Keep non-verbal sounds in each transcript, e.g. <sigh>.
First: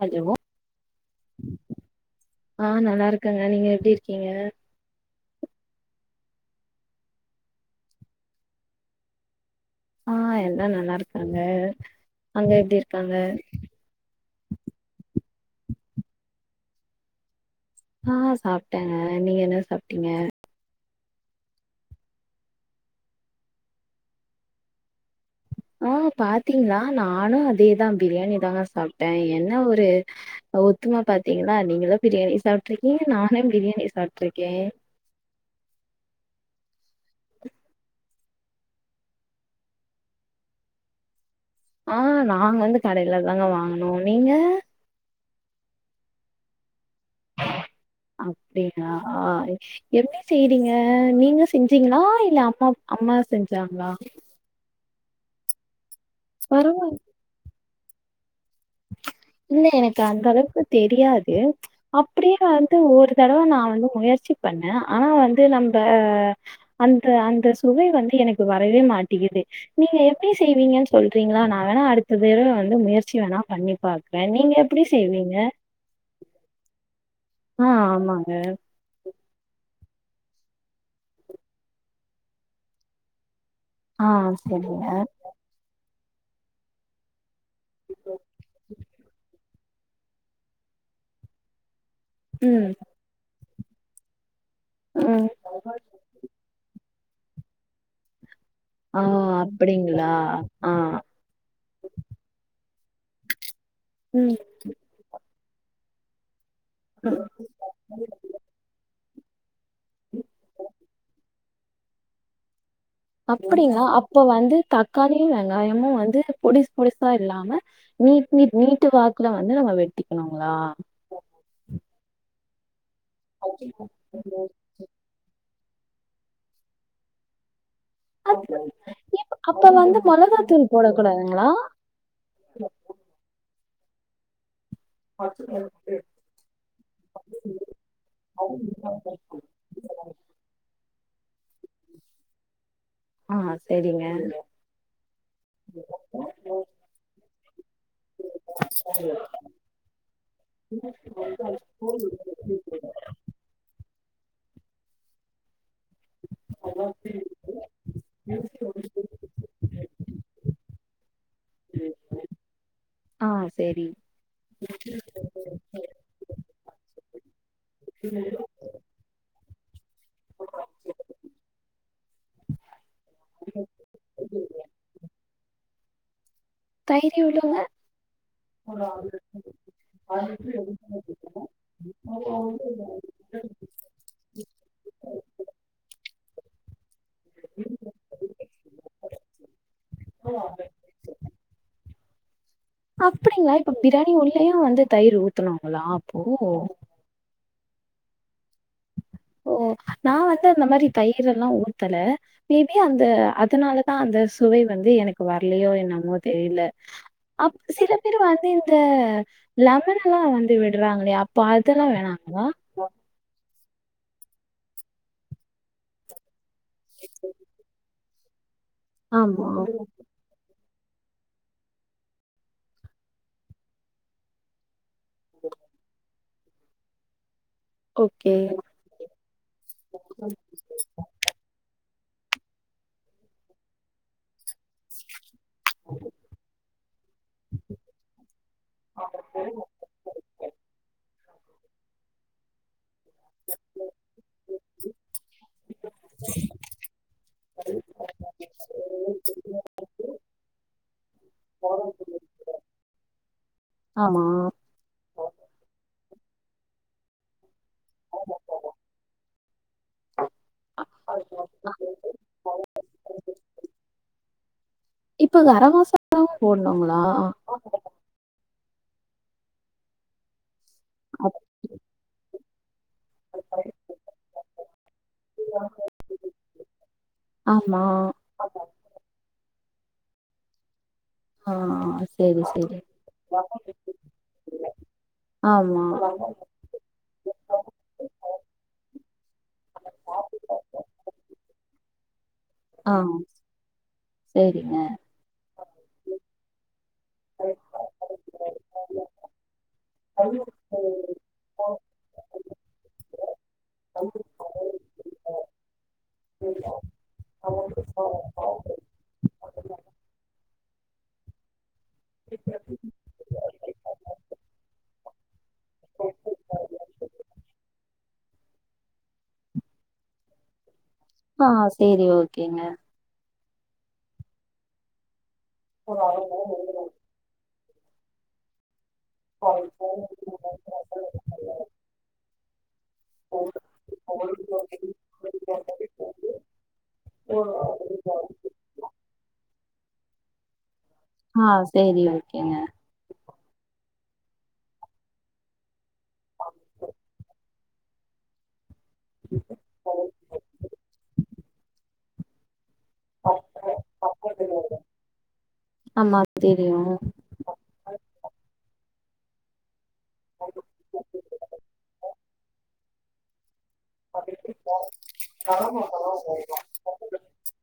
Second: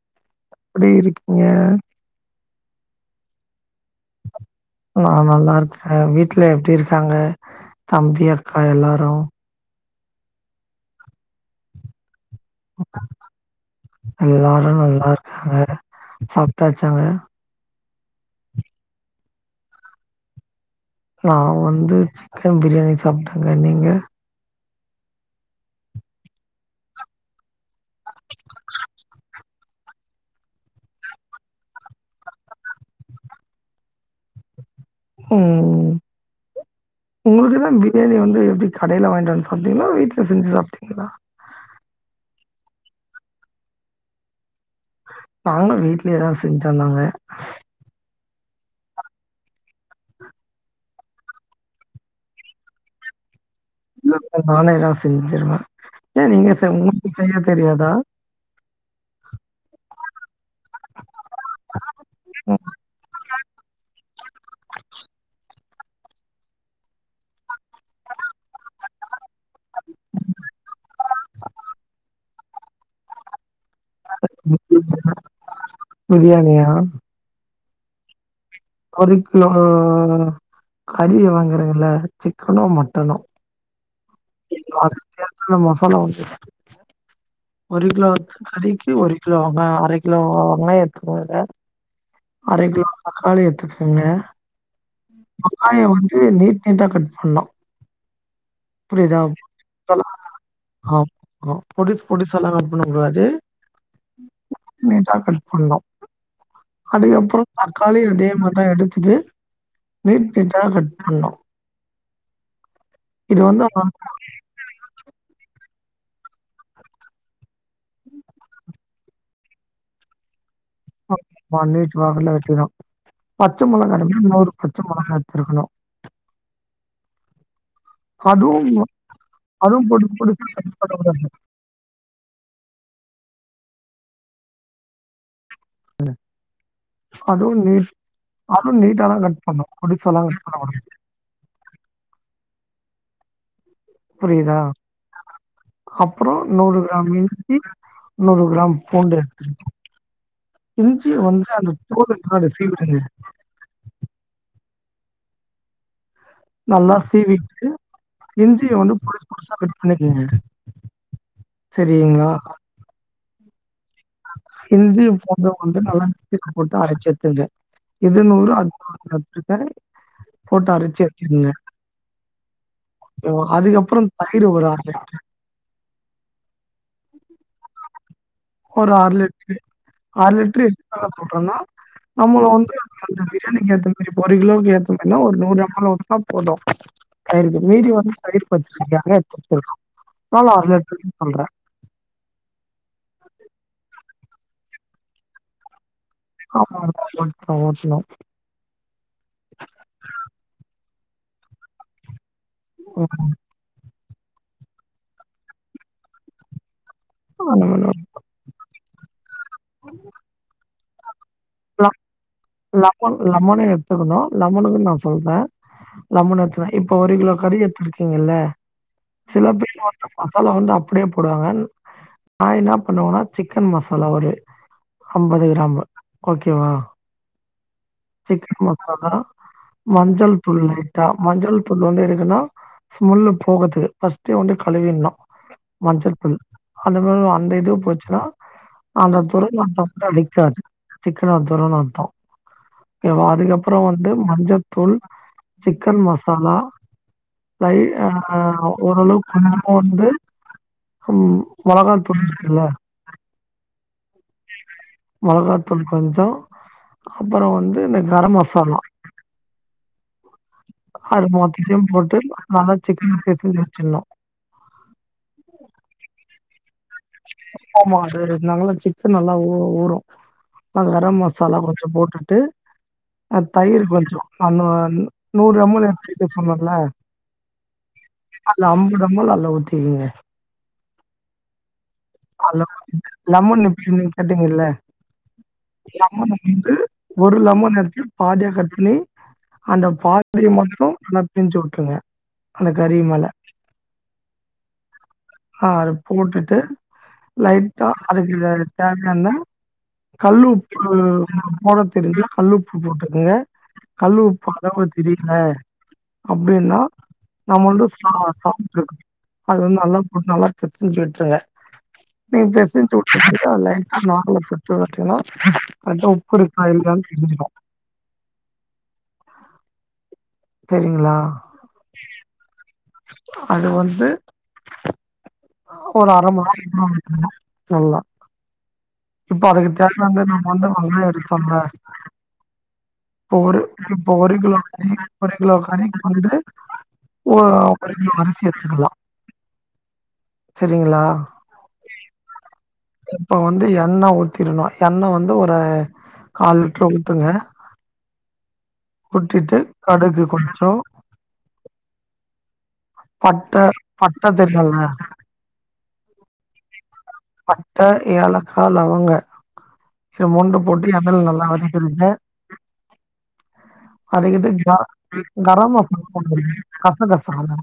Hello எப்படி இருக்கீங்க அ நல்லா இருக்கங்க நீங்க எப்டி இருக்கீங்க நா நல்லா இருக்கே வீட்ல எப்டி இருக்காங்க தம்பி அக்கா எல்லாரூ ஆ எல்லா நல்லா இருக்காங்க அங்க எப்டி இருக்காங்க எல்லாரூ நல்லா இருக்காங்க சாப்பிட்டாச்சாங்க ஆ சாப்ட்டேங்க நீங்க என்ன சாப்ட்டீங்க நா வந்து சிக்கன் பிரியாணி சாப்ட்டேங்க நீங்க ஆ பாத்தீங்களா நானூ அதேதா பிரியாணி தாங்க சாப்ட்டே என்ன ஒரு ஒத்துமா பாத்தீங்கள நீங்களூ பிரியாணி சாப்ட்டு இருக்கீங்க நானை பிரியாணி சாப்பிட்டுருக்கே ம் உங்களுடைதா பிரியாணி வந்து எப்படி கடயில வாங்கிட்டு வந்து சாப்ட்டீங்களா வீட்ல செஞ்சு சாப்ட்டீங்களா ஆ நாங்க வந்து கடையில தாங்க வாங்கனோ நீங்க நாங்க வீட்லய தா செஞ்தந்தாங்க அப்டியா எப்டி செய்றீங்க நீங்க செஞ்சீங்களா இல்ல அம்மா அம்மா செஞ்சாங்களா இல்ல நானே தா செஞ்சிருவே ஏ நீங்க பரவா உங்களுக்கு செய்ய தெரியாதா இல்ல எனக்கு அந்த அளவுக்கு தெரியாது அப்படியே வந்து ஒரு தடவ நா வந்து முயற்சி பண்ணோ ஆனா வந்து நம்ப பண்ற அந்த அந்த சுவை வந்து எனக்கு வரவே மாட்டேகுது நீங்க எப்டி செய்வீங்கன்னு சொல்றீங்களா நான் வேணா அடுத்த தடவ வந்து முயற்சி வேணா பண்ணிப் பாக்குறே நீங்க எப்படி செய்வீங்க பிரியாணியா ஆ ஆமாங்க ஒரு கிலோ கறி வாங்குறங்கில்ல சிக்கனோ மட்டனோ ஆ சரிங்க ஆமா சொல்ல வந்து ஒரு கிலோ கறிக்கு ஒரு கிலோ வெங்க அரை கிலோ வெங்காயோ எட்துக்கோங்க ‌இத அரை ம். கிலோ தக்காளி எடுத்துக்கோங்க ம். வெங்காயோ உரிச்சி நீட் டா கட் பண்ணோ ஆ புரியுதா அப்படிங்களா? நல்லா ஆ. ஆம் மா பொடூஸ் பொடூசால்லா கட் பண்ண கூடாது ம். நீட்டா கட் பண்ணோ ம். அதுக்கப்புறோ தக்காளி அத்தே மாரி தா எடுத்துட்டு நீட் நீட்டா கட் பண்ணோ அப்படிங்ளா அப்ப வந்து தக்காளியூ வெங்காயமூ வந்து பொடிஸ் பொடிசா இல்லாம நீட் நீட் நீட்டு் வாக்குல வந்து நம்ம வெட்டிக்கணுங்ளா ஆ ம்மா நீட்டு வாக்குல வெட்டிக்கணூ பச்சை மொளகா வந்து இன்னேரு பத் பச்ச மெளகா எத்துருக்கணோ அதுவூ அப்ப அதுவூ வந்து பொடூஸ் பொடூஸா மொளகாத்தூள் கட் பண்ண கூடாது போடக்கூடாதுங்களா பச்சை மெ ம் அதுவூ நீட் அதுவூ நீட்டாதா கட் பண்ணோ பொடிசால்லாம் கட் பண்ண கூடாது ஆ சேரிங்க புரியுதா அப்புறோ நூறு கிராம் இஞ்சி நூறு கிராம் பூண்டு எடுத்துக்னோ இஞ்சி வந்து அந்த தோலு இருக்குல்ல அத சீவிடுங்க நல்லா சீவிட்டு இஞ்சிய வந்து பொடுஸ் பொடூஸா கட் பண்ணீக்கங்க சரீங்களா ஆ செரி இஞ்சி பூண்டு வந்து நல்லா மிக்ஸில போட்டு அரைச்சு எடுத்துக்ங்க இது நூறு அது நூறு அப்பிடித்தானே போட்டு அரைச்சு வச்சிருங்க ம் அதுக்கு அப்பறோ தயிர் ஒரு அர லிட்டர் தயிர் எவ்வளங்க அர லிட்டர் எதுக்காக சொல்றேனா நம்மள வந்து அந்த பிரியாணிக்கு ஏத்த மாதிரி போட் ஒரு கிலோக்கு ஏத்த மாரின்னா ஒரு நூறு கிராம் அவ்ளே ஊத்னா போதூ தயிருக்கு மீதி வந்து தயிர் பச்சடிக்காக எடுத்து வச்சிருக்கோ னால ‌அர லிட்டர் சொல்றே அப்படிங்களா இப்ப பிரியாணி உள்ளேயும் வந்து தயிர் ஊத்தனூங்ளா ஆமா ஆமா கொஞ்சோ ஊத்னோ ஓ நா வந்து அந்த மாரி தயிரெல்லா ஊத்தல மே பி அந்த ம். அதனாலத் அதனால தா அந்த சுவை வந்து எனக்கு வரலியோ என்னமோ தெரியல ‌அப் அந்த மாரி ஒரு சிலப் சரி வந்து இந்த லெமன்ல்லா வந்து விட்றாங்களோ அப்போ ல அதெல்லா வேணாங்களா லெமன் லெமனூ எடுத்துக்கணோ லெமனுக்கு நா சொல்றேன் லெமன் எடுத்து இப்ப ஒரு கிலோ கறி எடுத்துருக்கீங்கில்ல சில ஆமா பேர் வந்து மசாலா வந்து அப்படியே போடுவாங்க நா என்ன பண்ணுவனா சிக்கன் மசாலா ஒரு அம்பது கிராமு ஓகேவா ஓகே. சிக்கன் மசாலா மஞ்சள் துள் லைட்டா மஞ்சள் தூள் வந்து எதுக்குன்னா ஸ்மல் போகறதுக்கு ஃபஸ்டே வந்து கழுவிட்ணோ மஞ்சள் தூள் அந்த மாரி அந்த இது போச்சுன்னா அந்த துர்நாத்தோ கூட அடிக்காது சிக்கனோட துர்நாத்தோ அதுக்கப்புறோ வந்து மஞ்சத்தூள் சிக்கன் மசாலா லைட் அ ஓரளவுக்கு கொஞ்ச கொஞ்சமா வந்து ம் மொளகா புளி இருக்குல்ல ஆமா மொளகாத்தூள் கொஞ்சோ அப்புறம் வந்து இந்த கரம் மசாலா அது மொத்தத்தையூ போட்டு நல்லா சிக்கன் பெசஞ்சி வச்சிர்னோ இப்ப இத அர வாசோ போட்ணூங்களா ஆமா அது நல்லா சிக்கன் நல்லா ஊ ஊரும் அதா கரம் அப் மசாலா கொஞ்சோ போட்டுட்டு அ தயிர் கொஞ்சோ அ ந நூறு எம் எல் எடுத்து வைக்க சொன்னல்ல ஆமா அதல்ல அம்பது எம் எல் அதல ஊத்திக்கீங்க ஆ சே அ லெமன் இப்ப நீங் கேட்டிங்கில்ல ஆமா. லெமன் வந்து ஒரு லெமன் எடுத்து பாதியா கட் பண்ணி அந்த பாதிய மட்டு நல்லா பிழிஞ்சு வுட்டுருங்க அம் சேரிங்க அ அது போட்டுட்டு லைட்டா அதுக்கு தேவயான கல்லுப்பு போட தெரிஞ்ச கல்லுப்பு போட்டுக்கங்க கல்லு உப்பு அளவு தெரியல அப்டின்னா நம்மளட ச சமைச்ச இருக்க அது நல்லா நல்லா பிசஞ்சு விட்டுருங்க நீங்க பெசஞ்சு உட் <unintelligible> லைட்டா நாக்குல தொட்டு பத்தன்னா கரெட்டா உப்பு இருக்க இல்லயான்னு தெருஞ்சிரு செரிங்களா அ சேரி ஓகேங்க அது வந்து ஒரு அர மணி நேரோ இருக்கணு <unintelligible> நல்லா இப்ப அதுக்கு தேவை வந்து நம்ம வந்து நல்ல எடுப்பேன்ல இப்போ ஒரு இப்போ ஒரு கிலோ கறி ஒரு கிலோ கறிக்கு வந்துட்டு ஒ ஒரு <unintelligible> அரிசி எடுத்துகலா செரிங்களா ஆ சேரி ஓகேங்க இப்ப வந்து எண்ண ஊத்திரணு எண்ண வந்து ஒரு கால் லிட்டரு ஊத்துங்க ஊத்திட்டு கடுகு கொஞ்சோ பட்ட பட்டத் தெரியுல ஆமா தெரியும். பட்ட ஏலக்காய் லவங்க இது மூண்டு போட் எண்ணையில் நல்லா வதக்கிருங்க அது இது க கரம் மசாலா போட்டு கச கசல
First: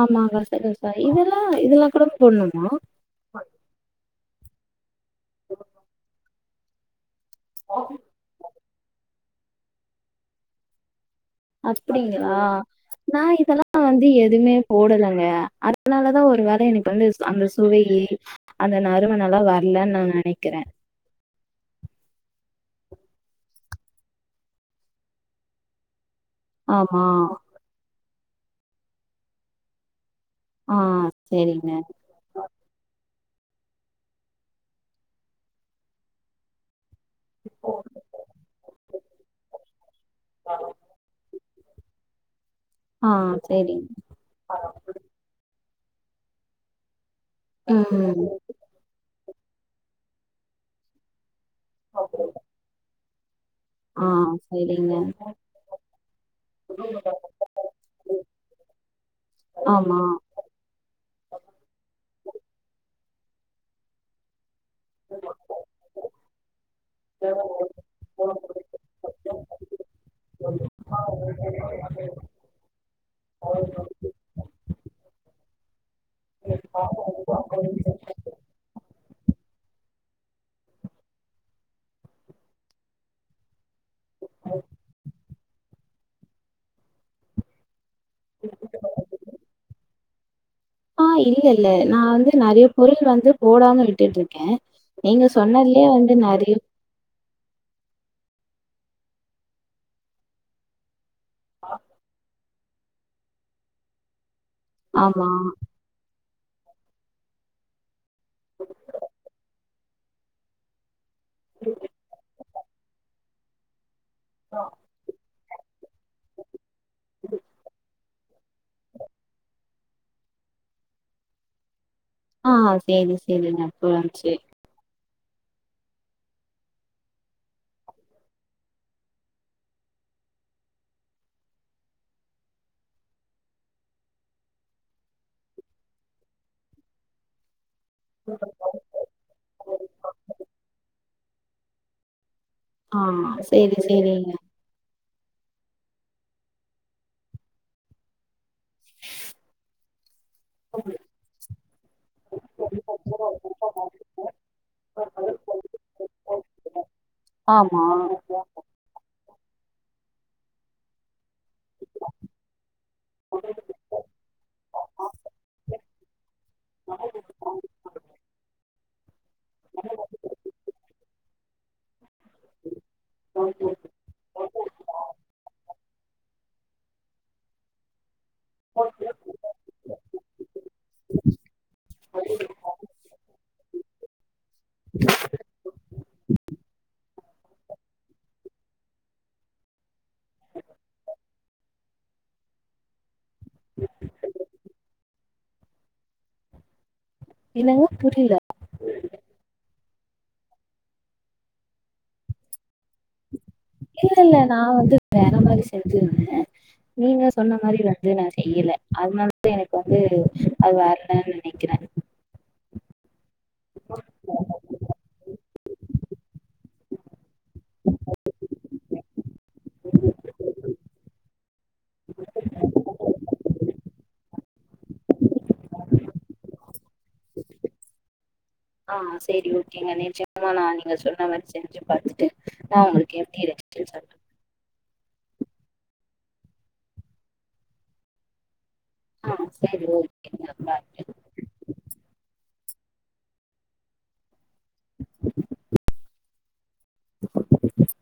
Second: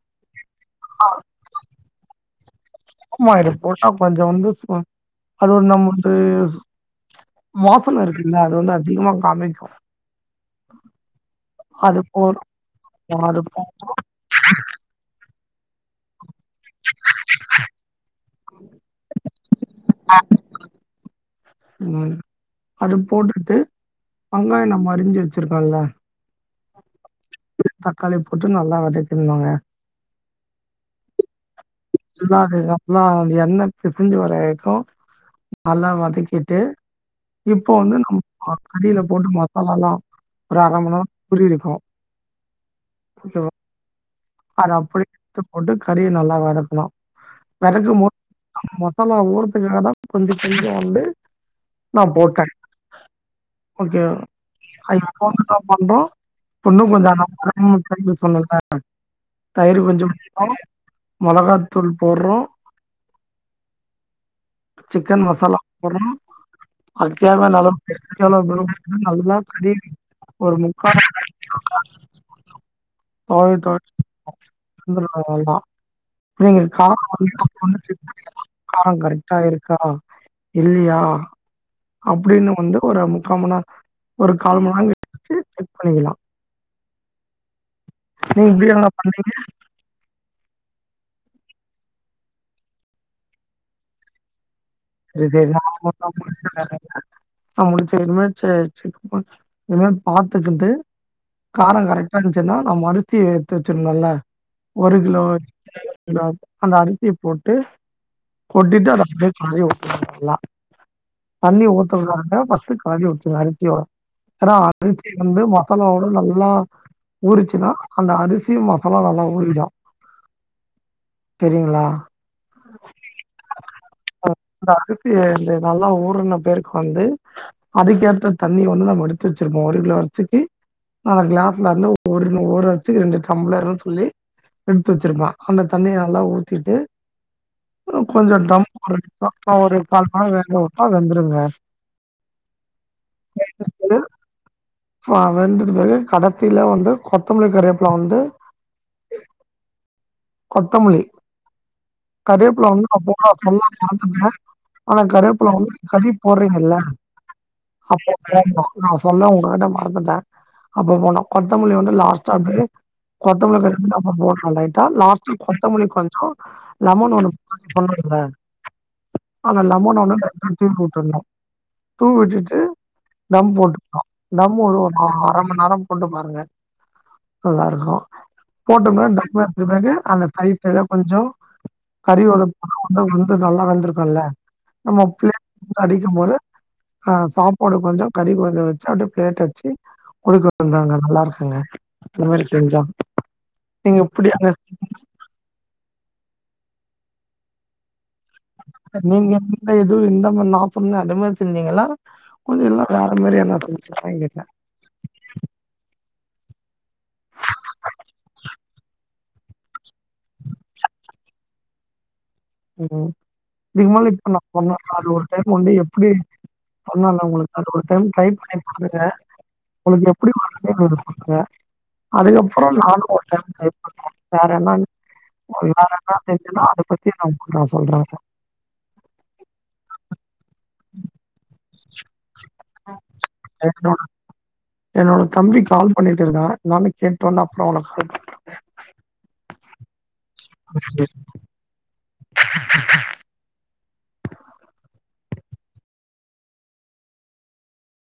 ஆமா கச கச இதெல்லா இதெல்லா கூட போடண்ணுமா அமா இது போட்டா கொஞ்சோ வந்து அது நம்ம வந்து வாசன இருக்குல்ல அது வந்து அதிகமா காமிக்கு அது போ அப்டிங்களா நா அது போ இதெல்லா வந்து எதுவுமே போடலைங்க அதனால தா ஒரு வேல எனக் வந்து அந்த சுவை அந்த நறுமணோல்லா வரலன்னு நா நெனைக்கிறே ம் அது போட்டுட்டு வெங்காய நம்ம அரிஞ்சு வச்சிருக்கம்ல ஆமா தக்காளி போட்டு நல்லா வதக்கிரணுங்க ஆ சேரிங்க நல்லா அது நல்லா எண்ணெ பிரிஞ்சு வர வரைக்கு நல்லா வதக்கிட்டு இப்போ வந்து நம்ம கறியில போட்டு மசாலா எல்லா ஒரு அர மணி நேரோ ஊறியிருக்கு ஆ செரிங் அத அப்டியே எடுத்து போட்டு கறியை நல்லா வதக்கணு ம். வதக்கும்போது மசாலா ஊறதுக்காக தா கொஞ்ச கொஞ்ச வண்டு நா போட்டே ஆ சரிங்க. <unintelligible> பண்றோ இன்னு கொஞ்சோ <unintelligible> சொல்லல தயிர் ஆமா. கொஞ்சம் போடறோ மொளகாத்தூள் போடுறோ சிக்கன் மசாலா போட்றோ அது தேவையான அளவு <unintelligible> நல்லா கழுவி ஒரு முக்கா <unintelligible> <inaudible> நீங்க கா <inaudible> ஆ காரம் கரெக்டா இருக்கா இல்லையா அப்டின்னு வந்து ஒரு முக்காமண்ணா ஒரு கால் மன்நேரோ கழிச்சி டெஸ் பண்ணிக்கலா நீ இப்டியாங்க பண்ணீங்க ஆ இல்ல இல்ல நா வந்து நெறைய பொருள் வந்து போடாமனு விட்டுட்டு இருக்கே நீங்க சரி சொன்னலே வந்து நறி ந முடிச்ச வரையுமே செக் செக் இதும‌ பாத்துக்கிட்டு காரம் கரெக் டாசன்னா நம் அறுசி எத்து வச்சிர்ணும்ல ஒரு கிலோ ஆமா. <inaudible> அந்த அரிசி போட்டு கொட்டிட்டு அத காய உட்டர்லா நல்லா தண்ணி ஊத்தறதா இருந்தா ஃபஸ்ட்டு காலி உச்ச அரிசியோ ஏன்னா அரிசி வந்து மசாலாவோட நல்லா ஊரிச்சுன்னா அந்த அரிசி மசாலா நல்லா ஊறிடூ சரிங்களா ஆ சேரி சேரி நா புரிஞ்சி அ அரிசி நல்லா ஊர்ன பேருக்கு வந்து அதுக்கேற்ற தண்ணி வந்து நம்ம எடுத்து வச்சிருப்போ ஒரு கிலோ அரிசிக்கு அ கிளாஸ்ல இருந்து ஒரு ஒரு அரிசிக்கு ரெண்டு டம்ளருனு சொல்லி எடுத்து வச்சிருப்பா அந்த தண்ணிய நல்லா ஊத்திட்டு கொஞ்ச டம் ஒருகால் <inaudible> மண்நேரோ வேக உட்டா வந்துருங்க ஆமா சேரி சேரிங்க ஆ வெண்டுட்டு பிறகு கடைத்தில வந்து கொத்தமல்லி கருவேப்ல வந்து கொத்தமல்லி கரேப்பல வந்து <unintelligible> ஆனா கருவேப்புல வந்து கதி போடுறீங்கல்ல ஆமா ஆமா நா சொன்ன உங்ககிட்ட மறந்துட்ட அப்ப போனோ கொத்தமல்லி வந்து லாஸ்ட்டா அப்டே கொத்தமல்லி போட்னு லைட்டா லாஸ்ட் கொத்தமல்லி கொஞ்சோ லமன் ஒண்ணு <inaudible> சொன்னல ஆனா லமன் ஒன்னு லைட்டா தூவி உட்ருணு தூவி விட்டுட்டு தம் போட்டுக்லா தம் ஒரு அர மண் நேரோ போட்டுக்லா நீங்க நல்லா இருக்கு போட்டோ டக்மெண்ட்க்கு பிறகு அந்த சைஸ் கொஞ்சோ கறிவட <inaudible> வந்து வந்து நல்லா வந்துருக்குல்ல நம்ம <inaudible> கடிக்குமோது ஆ சாப்பாடு கொஞ்சோ கறி கொஞ்சோ வச்சு அப்டே பிளேட் வச்சு குடுக்க வந்தாங்க நல்லா இருக்குங்க அந் மாரி செஞ்சா நீங்க எப்டி என்னங்க புரில நீங்க எந்த இது இந்த ம நா சொன்ன அதுமேரி செஞ்சீங்களா கொஞ்ச எல்லா வேற மாரி எதனா <unintelligible> ஞ்சிக இல்ல, இல்ல. வேண்டிதா நான் வந்து வேற மாதிரி செஞ்சிருந்த நீங்க சொன்ன மாரி வந்து நா செய்யல அதனாலவந்து எனக்கு வந்து அது வரலன்னு நெனைக்கிற ம் இதுக்கு <inaudible> பண்ண <inaudible> பண்ணா அது ஒரு டைம் வந்து எப்டி பண்ணால உங்களுக்கு அது ஒரு டைம் ட்ரை பண்ணி பாருங்க உங்களுக்கு எப்டி <inaudible> அதுக்கப்றோ நானு ஒரு டைம் ட்ரை பண்ற வேற என்ன <unintelligible> செஞ்சன்னா அத பத்தி நா உங் கிட்ட சொல்ற ஆ சரி ஓகேங்க நிச்சயமா நா நீங்க சொன்ன மாரி செஞ்சு பாத்துட்டு அ உங்களுக்கு எப்டி கீதூ என்னோட கீழ்ச்டாங்ளா என்னோட தம்பி கால் பண்ணிட்டு இருக்கான் ‌என்னான்னு கேட்டு வோனா அப்புறோ உனக் கால் ஆ சரி ஓகேங்கே பை பண்றேன். <unintelligible> <unintelligible>